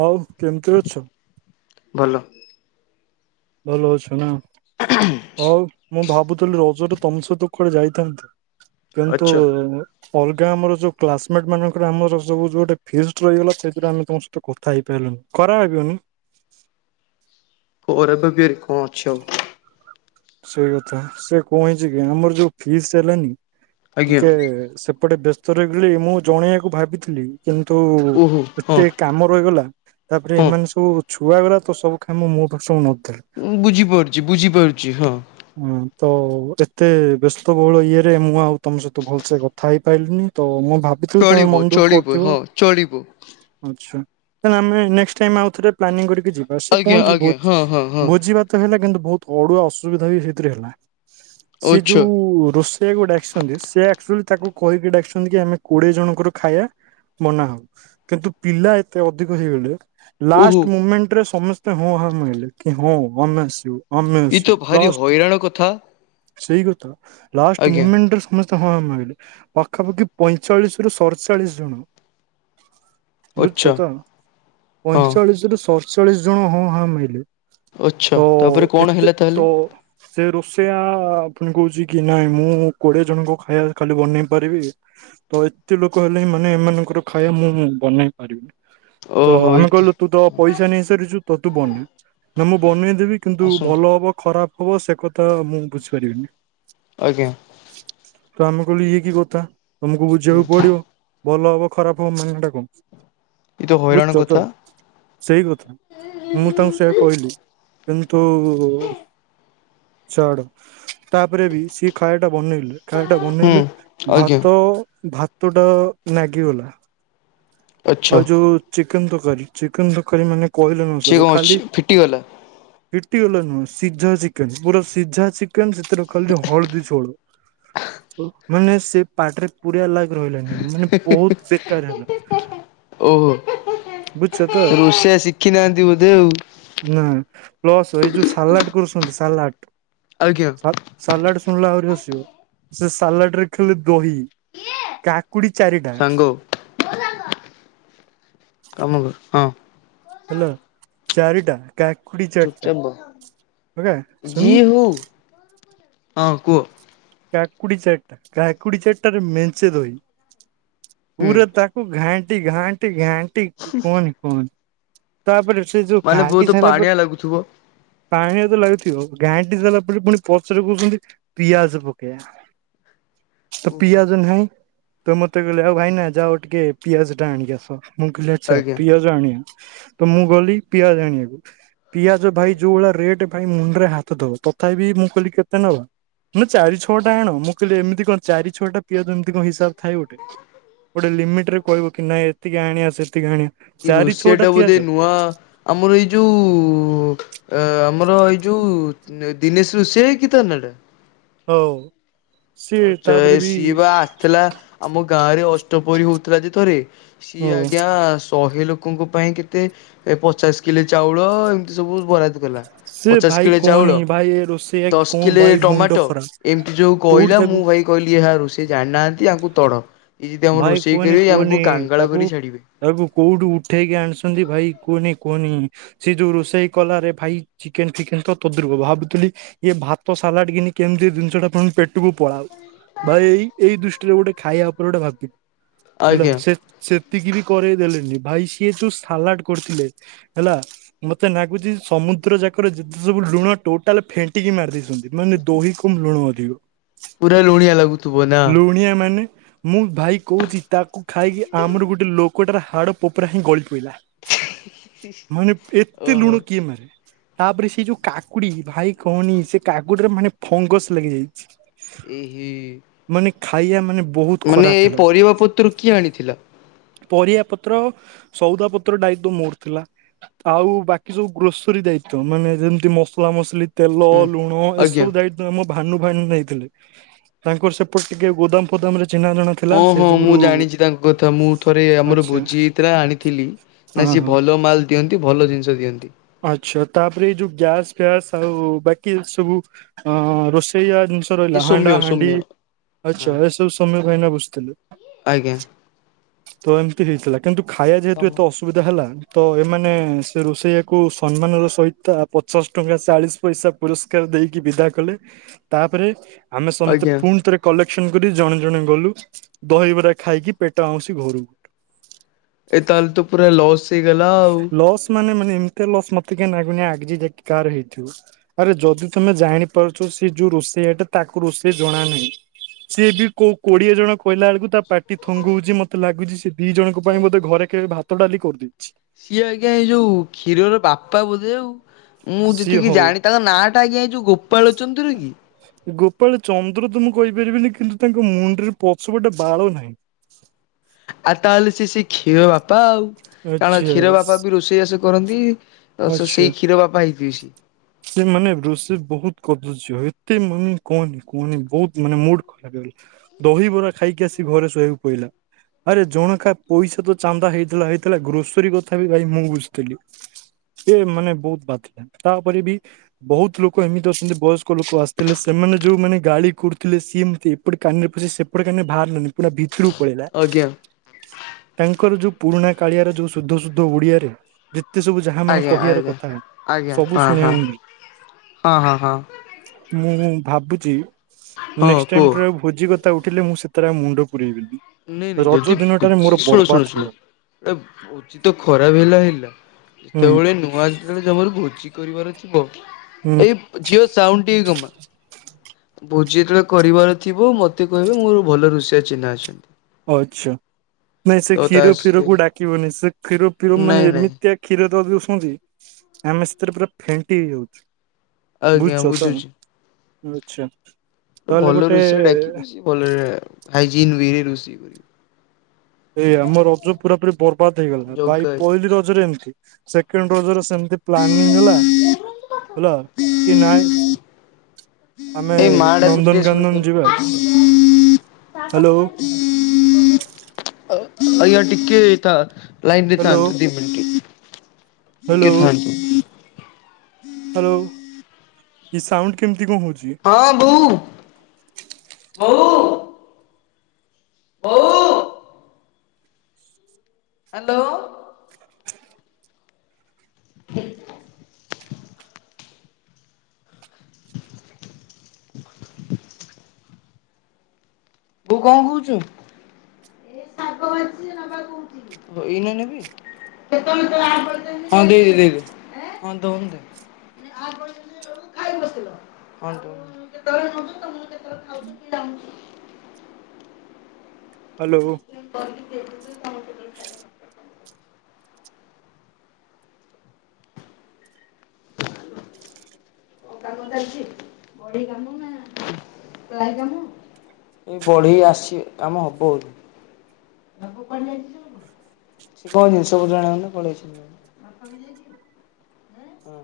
ହଉ କେମିତି ଅଛୁ? ଭଲ। ଭଲ ଅଛୁ ନା ହଉ। ମୁଁ ଭାବୁଥିଲି ରଜରେ ତମସହିତ କୁଆଡ଼େ ଯାଇଥାଆନ୍ତି ଅଛ କିନ୍ତୁ-ଉ-ଉ-ଉ ଅଲଗା ଆମର ଯୋଉ କ୍ଲାସମେଟ ମାନଙ୍କର ଆମର ଯୋଉ ଗୋଟେ ଫିସ୍ଟ ରହିଗଲା ସେଥିରେ ଆମେ ତ ତ କଥା ହେଇପାଇଲୁନୁ ଖରାପ ଭାବିବନି। ପରେ ତ ତିଆରି କଣ ଅଛି ଆଉ। ସେଇ କଥା ସେ କଁ ହେଇଛି କି ଆମର ଯୋଉ ଫିସ୍ ହେଲାନି ଆଜ୍ଞା ଟିକେ-ଏ-ଏ ସେପଟେ ବ୍ୟସ୍ତ ରହିଗଲି ମୁଁ ଜଣେଇବାକୁ ଭାବିଥିଲି କିନ୍ତୁ-ଉ-ଉ-ଉ ଓହୋ ହଁ ଏତେ କାମ ରହିଗଲା। ତାପରେ ହଁ ଏମାନେ ସବୁ ଛୁଆଗରା ତ ସବୁକାମ ମୋ ଉପରେ ସବୁ ଲଦି ଦେଲେ। ବୁଝିପାରୁଛି ବୁଝିପାରୁଛି ହଁ। ହଁ ତ ଏତେ ବ୍ୟସ୍ତବହୁଳ ଇଏରେ ମୁଁ ଆଉ ତମ ସହିତ ଭଲସେ କଥା ହେଇପାରିଲିନି ତ ମୁଁ ଭାବ ଦେଖିଲୁ ତମ ଚଳିବ ମନ ଦୁଃଖ ଚଳିବ କରୁଥିବ। ହଁ ଚଳିବ ଆଛା କାରଣ ଆମେ ନେସ୍ଟ ଟାଇମ୍ ଆଉଥରେ ଥରେ ପ୍ଲାନିଂ କରିକି ଯିବା ସେ ଆଜ୍ଞା କଁକି ଆଜ୍ଞା ଭୋଜି ହଁ ହଁ ହଁ ଭୋଜିଭା ତାହେଲେ କିନ୍ତୁ ବହୁତ ଅଡୁଆ ଅସୁବିଧା ବି ସେଇଥିରେ ହେଲା। ସେ ଅଛ ଯୋଉ-ଉ-ଉ-ଉ ରୋଷ ୟାକୁ ଡାକିଛନ୍ତି ସେ ଆକ୍ଚୁଆଲି ତାକୁ କହିକି ଡାକିସନ୍ତି କି ଆମେ କୋଡିଏ ଜଣଙ୍କର ଖାଇଆ ମନା ହବ କିନ୍ତୁ ପିଲା ଏତେ ଅଧିକ ହେଇଗଲେ ଓହୋ ଲାଷ୍ଟ ମୁମେଣ୍ଟରେ ସମସ୍ତେ ହଁ ହାଁ ମାଇଲେ କି ହଁ ଆମେ ଆସିବୁ ଆମେ ଇଏ ତ ଆସିବୁ। ଭାରି ଲାଷ୍ଟ ହଇରାଣ କଥା ସେଇ କଥା ଲାଷ୍ଟ ଆଜ୍ଞା ମୁମେଣ୍ଟରେ ସମ ସ୍ତେ ହଁ ହାଁ ମାଇଲେ ପାଖାପାଖି ପଇଁଚାଳିଶ ରୁ ସଡ଼ଚାଳିଶ ଜଣ। ଅଛ ବୁଝୁଛ ତ, ହଁ ପଇଁଚାଳିଶ ରୁ ସତଚାଳିଶ ଜଣ ହଁ ହା ମାଇଲେ। ଅଛ ତାପରେ ତ-ଅ-ଅ-ଅ କଣ ଏତେ ହେଲା ତାହେଲେ ତ ସେ ରୋଷେଇଆ-ଆ-ଆ-ଆ ପୁଣି କହୁଛି କି ନାଇଁ ମୁଁ କୋଡିଏ ଜଣଙ୍କ ଖାଇବା ଖାଲି ବନେଇ ପାରିବି। ତ ଏତେ ଲୋକ ହେଲେ ହିଁ ମାନେ ଏମାନଙ୍କର ଖାଇବା ମୁଁ ବନେଇ ପାରିବି। ତ-ଅ-ଅ-ଅ ଓହୋ ଏଇ ଆମେ କହିଲୁ ତୁ ତ ପଇସା ନେଇସାରିଛୁ ତ ତୁ ବନା। ନା ମୁଁ ବନେଇଦେବି କିନ୍ତୁ ଆସନ୍ତୁ ଭଲ ହବ ଖରାପ ହବ ସେ କଥା ମୁଁ ବୁଝିପାରିବିନି। ଆଜ୍ଞା। ତ ଆମେ କହିଲୁ ଇଏ କି କଥା ତମକୁ ହୁଁ ବୁଝିବାକୁ ପଡିବ। ଭଲ ହବ ଖରାପ ହବ ମାନେ ସେଟା କଣ ଏ ତ ହଇରାଣ ବୁଝୁଛ ତ। କଥା ସେଇ କଥା ମୁଁ ତାଙ୍କୁ ସେଇଆ କହିଲି କିନ୍ତୁ-ଉ-ଉ-ଉ ଛାଡେ ତାପରେ ବି ସିଏ ଖାଇବା ଟା ବନେଇଲେ ଖାଇଟା ହୁଁ ବନେଇଲେ ଆଜ୍ଞା ଭାତ-ଅ-ଅ ଭାତ ଟା ନାଗିଗଲା। ଆଚ୍ଛା ଆଉ ଯୋଉ ଚିକେନ ତରକାରୀ, ଚିକେନ ତରକାରୀ ମାନେ କହିଲେ ନ ସିଏ ସରେ କଣ ଅଛି ଖାଲି ଫିଟିଗଲା ଫିଟି ଗଲା ନୁହଁ ସିଝା ଚିକେନ ପୁରା ସିଝା ଚିକେନ ସେଥିରେ ଖାଲି ହଳଦୀ ଝୋଳ। ଓ ମାନେ ସେ ପାଟିରେ ପୁରେଇବା ଲାଇକ୍ ରହିଲାନି ମାନେ ବହୁତ ବେକାର ହେଲା। ଓହୋ ବୁଝଛ ତ। ରୋଷେଇଆ ଶିଖି ନାହାନ୍ତି ବୋଧେ ଆଉ। ନା ପ୍ଲସ୍ ଏ ଯୋଉ ସାଲାଡ୍‌ କୁରୁଛନ୍ତି ସାଲାଡ୍‌ ଆଜ୍ଞା। ଆ ସାଲାଡ ଶୁଣିଲେ ଆହୁରି ହସିବ ସେ ସାଲାଡ ରେ ଖାଲି ଦହି। କାକୁଡି ଚାରିଟା। ସାଙ୍ଗ କାମ କର ହଁ। ହେଲା ଚାରିଟା କାକୁଡି ଚାର୍ଟା ଚୁପଚାପ ବ ବଗା ଯିଏ ଶୁଣୁନ୍‌ ହଉ ହଁ କୁହ। କାକୁଡି ଚାରିଟା କାକୁଡି ଚାରିଟା ମେଞ୍ଚେ ଦହି ହୁଁ ପୁରା ତା ଘାଣ୍ଟି ଘାଣ୍ଟି ଘାଣ୍ଟି କୁହନି କୁହନି। ତାପରେ ସେ ଯଉ ମାନେ ଘାଣ୍ଟି ବହୁତ ସାଇଲା ପାଣିଆ ପରେ ଲାଗୁଥିବ ପାଣିଆ ତ ଲାଗୁଥିବ ଗାଣ୍ଟି ସାରିଲା ପରେ ପୁଣି ପଛରେ କହୁଛନ୍ତି ପିଆଜ ପକ୍ [unintelligible] ଓହୋ ପିଆଜ ନାହିଁ। ତ ମୋତେ କହିଲେ ଆଉ ଭାଇନା ଯାଅ ଟିକେ ପିଆଜ ଟା ଆଣିକି ଆସ ମୁଁ କହିଲି ଆଚ୍ଛା ଆଜ୍ଞା ପିଆଜ ଆଣିବା। ତ ମୁଁ ଗଲି ପିଆଜ ଆଣିବାକୁ ପିଆଜ ଭାଇ ଏଇ ଯୋଉ ଭଳିଆ ରେଟ୍ ପାଇଁ ମୁଣ୍ଡ ରେ ହାତ ଦବ ତଥାପି ମୁଁ କହିଲି କେତେ ନବ ନା ଚାଳିସ ଟା ଆଣ ମୁଁ କହିଲି ଏମିତି କଣ ଚାରି ଛଅଟା ପିଆଜ ଏମିତି କଣ ହିସାବ ଥାଏ ଗୋଟେ। ଗୋଟେ ଲିମିଟିରେ କହିବ କି ନାଇଁ ଏତିକି ଆଣିଆ ସେତିକି ଆଣିଆ। ଏଇ ରୁଷିଆଟା ବୋଧେ ନୂଆ ଆମର ଏଇ ଯୋଉ ଆ ଆମର ଏଇ ଯୋଉ ଦିନେଶ ରୋଷେୟା କି ତା ନାଟା। ହଉ। ସିଏ ଆଚ ତାପରେ ବି ସିଏ ବା ଆସ୍‌ଥିଲା ଆମ ଗାଁ ରେ ଅଷ୍ଟପହରି ହଉଥିଲା ଯେ ଥରେ ଓ ସିଏ ଆଜ୍ଞା ଶହେ ଲୋକଙ୍କ ପାଇଁ କେତେ ପଚାଶ କିଲେ ଚାଉଳ ଏମିତି ସବୁ ବରାଦ କଲା। ସେ ପଚାଶ ଭାଇ କିଲେ କହନି ଚାଉଳ ଭାଇ ଏ ରୋଷେଇଆ କି ଦଶ କଣ କିଲେ ଭାଇ ମୁଣ୍ଡ ଟମାଟୋ ଖରାପ ଏମିତି ଯୋଉ କୋଉଠି କହିଲା ତାକୁ ମୁଁ ପାଇଁ କହିଲି ଏହା ରୋଷେଇ ଜାଣିନାହାନ୍ତି ଆଙ୍କୁ ତଢ। ଏଇ ଯଦି ଆମ ଭାଇ ରୋଷେଇ କରିବେ ଆମକୁ କାଙ୍ଗଳ କରି ଛାଡିବେ। ଆକୁ କୋଉଠୁ ଉଠେଇକି ଆଣିଛନ୍ତି ଭାଇ କୁହନି କୁହନି। ସେ ଯୋଉ ରୋଷେଇ କଲା ରେ ଭାଇ ଚିକେନ ଫିକେନ ତ ତଦୁର୍ପ ଭାବୁଥିଲି ଇଏ ଭାତ ସାଲାଡ କିିନି କେମିତି ଦିନିଷ ଟା ପୁଣି ପେଟକୁ ପଳାଉ। ଭାଇ ଏଇ ଦୃଷ୍ଟିରେ ଗୋଟେ ଖାଇବା ଉପରେ ଗୋଟେ ଭାବିନି ହେଲା ଆଜ୍ଞା ସେ ସେତିକି ବି କରେଇ ଦେଲେନି ଭାଇ ସିଏ ଯୋଉ ସାଲାଡ୍‌ କରିଥିଲେ। ହେଲା ମତେ ନାଗୁଛି ସମୁଦ୍ର ଯାକର ଯେତେ ସବୁ ଲୁଣ ଟୋଟାଲ ଫେଣ୍ଟିକି ମାରିଦେଇଛନ୍ତି। ମାନେ ଦହି କମ୍ ଲୁଣ ଅଧିକ ପୁରା ଲୁଣିଆ ଲାଗୁଥିବ ନା। ଲୁଣିଆ ମାନେ ମୁଁ ଭାଇ କହୁଚି ତାକୁ ଖାଇକି ଆମର ଗୋଟେ ଲୋକଟାର ହାଡ ପୋପରା ହିଁ ଗଳି ପଡ଼ିଲା। ମାନେ ଏତେ ଓହୋ ଲୁଣ କିଏ ମାରେ। ତାପରେ ସେଇ ଯୋଉ କାକୁଡି ଭାଇ କହନି ସେ କାକୁଡିରେ ମାନେ ଫଙ୍ଗସ୍‌ ଲାଗି ଯାଇଛି। ଏହେ ମାନେ ଖାଇବା ମାନେ ବହୁତ ଖରାପ ହେଲା। [unintelligible] ପତ୍ର କିଏ ଆଣିଥିଲା। ପରିବା ପତ୍ର ସଉଦା ପତ୍ର ଦାୟିତ୍ଵ ମୋର ଥିଲା। ଆଉ ବାକି ସବୁ ଗ୍ରୋସୋରୀ ଦାୟିତ୍ଵ ମାନେ ଯେମତି ମସଲା ମସଲି। ତେଲ ହୁଁ ଲୁଣ ଆଜ୍ଞା। ଏସବୁ ଦାୟ ଆମ ଭାନୁ ଭାଣୀ ନେଇଥିଲେ ତାଙ୍କର ସେପଟେ ଟିକେ ଗୋଦାମ ଫୋଦାମ ରେ ଚିହ୍ନା ଜଣା ଥିଲା। ହଁ ସେ ହଁ ମୁଁ ଯୁଗୁରୁ ଜାଣିଛି ତାଙ୍କ କଥା ମୁଁ ଥରେ ଆମର ଆଚ୍ଛା ଭୋଜି ହେଇଥିଲା ଆଣିଥିଲି ହଁ ନା ସିଏ ହଁ। ଭଲ ଭଲ ମାଲ ଦିଅନ୍ତି ଭଲ ଜିନିଷ ଦିଅନ୍ତି। ଆଛା ତାପରେ ଏଇ ଯୋଉ ଗ୍ୟାସ ଫ୍ୟାସ ଆଉ ବାକି ଏସବୁ ଅ ରୋଷେୟା ଜିନିଷ୍ ଏ ରହିଲା ହାଣ୍ଡା ସୌମ୍ୟ ହାଣ୍ଡି ସୌମ୍ୟ ହଁ ଆଛା ଏସବୁ ସୋମ୍ୟ ଭାଇନା ବୁଝିଥିଲେ। ଆଜ୍ଞା। ତ ଏମିତି ହେଇଥିଲା କିନ୍ତୁ ଖାଇବା ଯେହେତୁ ଏତେ ଅସୁ ବିଧା ହେଲା ତ ଏମାନେ ସେ ରୋଷେଇଆ କୁ ସମ୍ମାନର ସହିତ ପଚାଶ ଟଙ୍କା ଚାଳିଶ ପଇସା ପୁରସ୍କାର ଦେଇକି ବିଦା କଲେ। ତାପରେ ଆମେ ସମସ୍ତେ ଆଜ୍ଞା ପୁଣି ଥରେ କଲେକ୍ସନ କରି ଜଣେ ଜଣେ ଗଲୁ, ଦହିବରା ଖାଇକି ପେଟ ଆଉଁସି ଘରୁ। ଏଇ ତାହେଲେ ତ ପୁରା ଲସ୍ ହେଇଗଲା ଆଉ। ଲସ୍ ମାନେ ମାନେ ଏମତିଆ ଲସ୍, ମତେ କାଇଁ ଲାଗୁନି ଆଜି ଯାଏ କାହାର ହେଇଥିବ। ଆରେ ଯଦି ତମେ ଜାଣିପାରୁଛ ସେ ଯୋଉ ରୋଷେଇଟା, ତାକୁ ରୋଷେଇ ଜଣା ନାହିଁ? ସିଏ ବି କୋଉ କୋଡିଏ ଜଣ କହିଲା ବେଳକୁ ତା ପାଟି ଥଙ୍ଗଉଛି, ମତେ ଲାଗୁଛି ସେ ଦି ଜଣଙ୍କ ପାଇଁ ବୋଧେ ଘରେ କେବେ ଭାତ ଡାଲି କରିଦେଇଛି। ସିଏ ଆଜ୍ଞା ଏଇ ଯୋଉ କ୍ଷୀରର ବାପା ବୋଧେ ଆଉ। ମୁଁ ସିଏ ଯେତିକି ହଉ ଜାଣି, ତାଙ୍କ ନାଁଟା ଆଜ୍ଞା ଏଇ ଯୋଉ ଗୋପାଳ ଚନ୍ଦ୍ର କି? ଗୋପାଳ ଚନ୍ଦ୍ର ତ ମୁଁ କହିପାରିବିନି, କିନ୍ତୁ ତାଙ୍କ ମୁଣ୍ଡରେ ପଛ ଗୋଟେ ବାଳ ନାହିଁ। ଆଉ ତାହେଲେ ସେ ସେ କ୍ଷୀର ବାପା ଆଉ, କାରଣ ଆଚ୍ଛା କ୍ଷୀର ବାପା ବି ରୋ ରୋଷେଇବାସ କରନ୍ତି, ସେ ଆଚ୍ଛା। ସେଇ କ୍ଷୀର ବାପା ହେଇଥିବେ ସେ। ସେ ମାନେ ରୋଷେଇ ବହୁତ କଦଯ୍ୟ, ଏତେ ମାନେ କୁହନି କୁହନି ବହୁତ ମାନେ ମ ଦହିବରା ଖାଇକି ଆସି ଘରେ ଶୋଇବାକୁ ପଇଲା। ଆରେ ଜଣ ଖା ପଇସା ତ ଚାନ୍ଦା ହେଇଥିଲା ହେଇଥିଲା, ଗ୍ରୋସରୀ କଥା ବି ଭାଇ ମୁଁ ବୁଝିଥିଲି। ସେ ମାନେ ବହୁତ ବାଧିଲା, ତାପରେ ବି ବହୁତ ଲୋକ ଏମିତି ଅଛନ୍ତି ବୟସ୍କ ଲୋକ ଆସିଥିଲେ, ସେମାନେ ଯୋଉମାନେ ଗାଳି କରୁଥିଲେ ସିଏ ଏମତି ଏପଟେ କାନିରେ ପୁରେଇ ସେପଟେ କାନରେ ବାହାରିଲାନି, ପୁରା ଭିତରୁକୁ ପଳେଇଲା। ଆଜ୍ଞା ତାଙ୍କର ଯୋଉ ପୁରୁଣା କାଳିଆର ଯୋଉ ସୁଦ୍ଧ ସୁୁଦ୍ଧ ଓଡିଆରେ, ଯେତେ ସବୁ ଯାହା ମାନେ ଆଜ୍ଞା କହିବାର ଆଜ୍ଞା। କଥା, ଆଜ୍ଞା ସବୁ ହଁ ହଁ ଶୁଣିବାକୁ ହଁ ହଁ ହଁ ମି ମୁଁ ଭାବୁଛି, ହଁ ନେକ୍ସଟ ଟାଇମ୍ କୁହ। ଠାରୁ ଭୋଜି କଥା ଉଠିଲେ ମୁଁ ସେଥିରେ ଆଉ ମୁଣ୍ଡ ପୁରେଇବିନି। ନାଇଁ ନାଇଁ ରଜ ଦିନଟାରେ ମୋର ଜ୍ୟୋତି ଶୁଣ ବର୍ବାଦ ଶୁଣ ହେଇଗଲା ଶୁଣ। ଉଚିତ ଖରାପ ବି ଲାଗିଲା, ହୁଁ ଯେତେବେଳେ ନୂଆ ଯେତେବେଳେ ତମର ଭୋଜି କରିବାର ଥିବ, ହୁଁ ଏଇ ଝିଅ ସାଉଣ୍ଡ ଟିକେ କମା। ଭୋଜି ଯେତେବେଳେ କରିବାର ଥିବ ମତେ କହିବେ, ମୋର ଭଲ ରୋଷେଆ ଚିହ୍ନା ଅଛନ୍ତି। ଆଚ୍ଛା ନାଇଁ ସେ ତ ତା କ୍ଷୀର ସେ ଫୀରକୁୁ ଡାକିବନି, ସେ କ୍ଷୀର ଫୀର ମାନେ ନାଇଁ ନାଇଁ ଏମିତିଆ କ୍ଷୀର ଦେଇ ଦଉଛନ୍ତି, ଆମେ ସେଥିରେ ପୁରା ଫେଣ୍ଟି ହେଇଯାଉଚୁ। ଆଜ୍ଞା ବୁଝୁଛ ସାଙ୍ଗ ବୁଝୁଛି। ବୁଝୁଛ ନହେଲେ ଗୋଟେ [unintelligible] ହାଇଜନ୍ ୱେ ରେ ରୋଷେଇ କରିିବି। ଏଇ ଆମ ରଜ ପୁରା ପୁରି ବର୍ବାଦ ହେଇଗଲା, ଭାଇ ପହିଲି ରଜରେ ଏମିତି। ହଁ ସେକେଣ୍ଡ ରଜରେ ସେମତି ପ୍ଲାନିଂ ହେଲା, ହେଲା କି ନାଇଁ ଆମେ ଏଇ ମା ଡାକୁଛି ଟିକେ ନନ୍ଦନକାନନ ଶୁଣିଦିଅ ଯିବା, ହ୍ୟାଲୋ। ଆଜ୍ଞା ଟିକେ ତା ଲାଇନ୍ ରେ ହ୍ୟାଲୋ ଥାଆନ୍ତୁ ଦି ମିନିଟ। ହ୍ୟାଲୋ। ହ୍ୟାଲୋ, ଏ ସାଉଣ୍ଡ କେମିତି କଣ ହଉଛି? ହଁ ବୋଉ ବୋଉ। ବୋଉ। ହ୍ୟାଲୋ। ବୋଉ କଣ କହୁଛୁ? ଏଇନା [unintelligible] ହଁ ଦେଇ ଦେ ଦେଇ ଦେ ହଁ ଦଉନୁ ଦେ। [unintelligible] ହଁ ହ୍ୟାଲୋ। ହ [unintelligible] ଏଇ ବଢେଇ ଆସିବେ କାମ ହବଉ ସେ କଣ ଜିନିଷ ପତ୍ର ଆଣିବାକୁ ନା କୁଆଡେ ଯାଇଛି? କଣ ପାଇଁ ଯାଇଛି? ହଁ।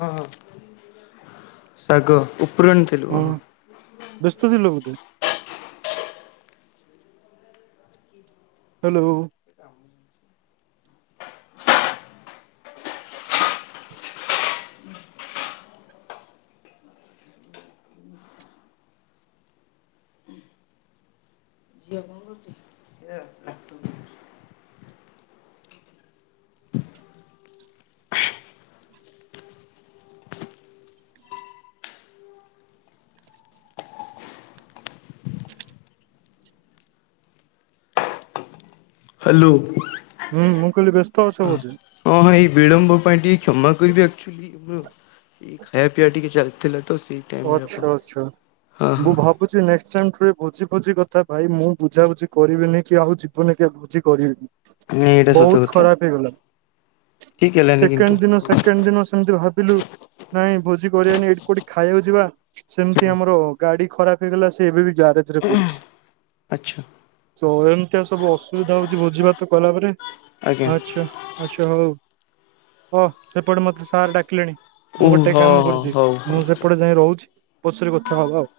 ହଁ ହଁ ଶାଗ ଉପୁରୁ ଆଣିଥିଲୁ ଓହୋ। ବେସ୍ତ ଥିଲ ବୋଧେ। ହ୍ୟାଲୋ। ଝିଅ କଣ କରୁଛି? ହାଲୋ। ହୁଁ ମୁଁ କହିଲି ବ୍ୟସ୍ତ ଅଛ ବୋଧେ? ହଁ ଭାଇ ଏଇ ବିଳମ୍ବ ପାଇଁ ଟିକେ କ୍ଷମା କରିଵେ। ହୁଁ ଖାଇବା ପିଇବା ଟିକେ ଚାଲିଥିଲା ତ ସେଇ ଟାଇମରେ ଆପଣ ଅଛା ଅଛା ହଁ ମୁ ହଁ। ଭ ଭାବୁଛି ନେକ୍ସଟ ଟାଇମ ଭୋଜି ଭୋଜି କଥା ଭାଇ ମୁଁ ବୁଝାବୁଝି କରିବିନି କି ଆଉ ଯିବନେ କି ଭୋଜି କରିବିନି। ନାଇଁ ଏଇଟା ସତ ବୋହୁତ କଥା ଖରାପ ହେଇଗଲା ଠିକ ହେଲାନି କିନ୍ତୁ ସେକେଣ୍ଡ ଦିନ ସେ କେଣ୍ଡ ଦିନ ସେମିତି ଭାବିଲୁ ନାଇଁ ଭୋଜି କରିବାନି ଏଇଠି କୋଉଠି ଖା ଖାଇକୁ ଯିବା ସେମିତି ହୁଁ ଆମର ଗାଡି ଖରାପ ହେଇଗଲା ସେ ଏବେ ବି ଗ୍ୟାରେଜ ରେ ପଡିଛି। ଆଚ୍ଛା। ତୋ ଏମିତିଆ ସବୁ ଅସୁବିଧା ହଉଛି ଭୋଜି ଭାତ କଲାପରେ ଆଜ୍ଞା ଆଛା। ଆଛା ହଉ ହ ଏପଟେ ମତେ ସାର୍ ଡାକିଲେଣି। ଓ ମୁଁ ହଁ ଗୋଟେ କାମ ହଁ କରୁଛି ହଉ ହଉ। ମୁଁ ସେପଟେ ଯାଇ ରହୁଛି ପଛରେ କଥା ହଵା ଆଉ।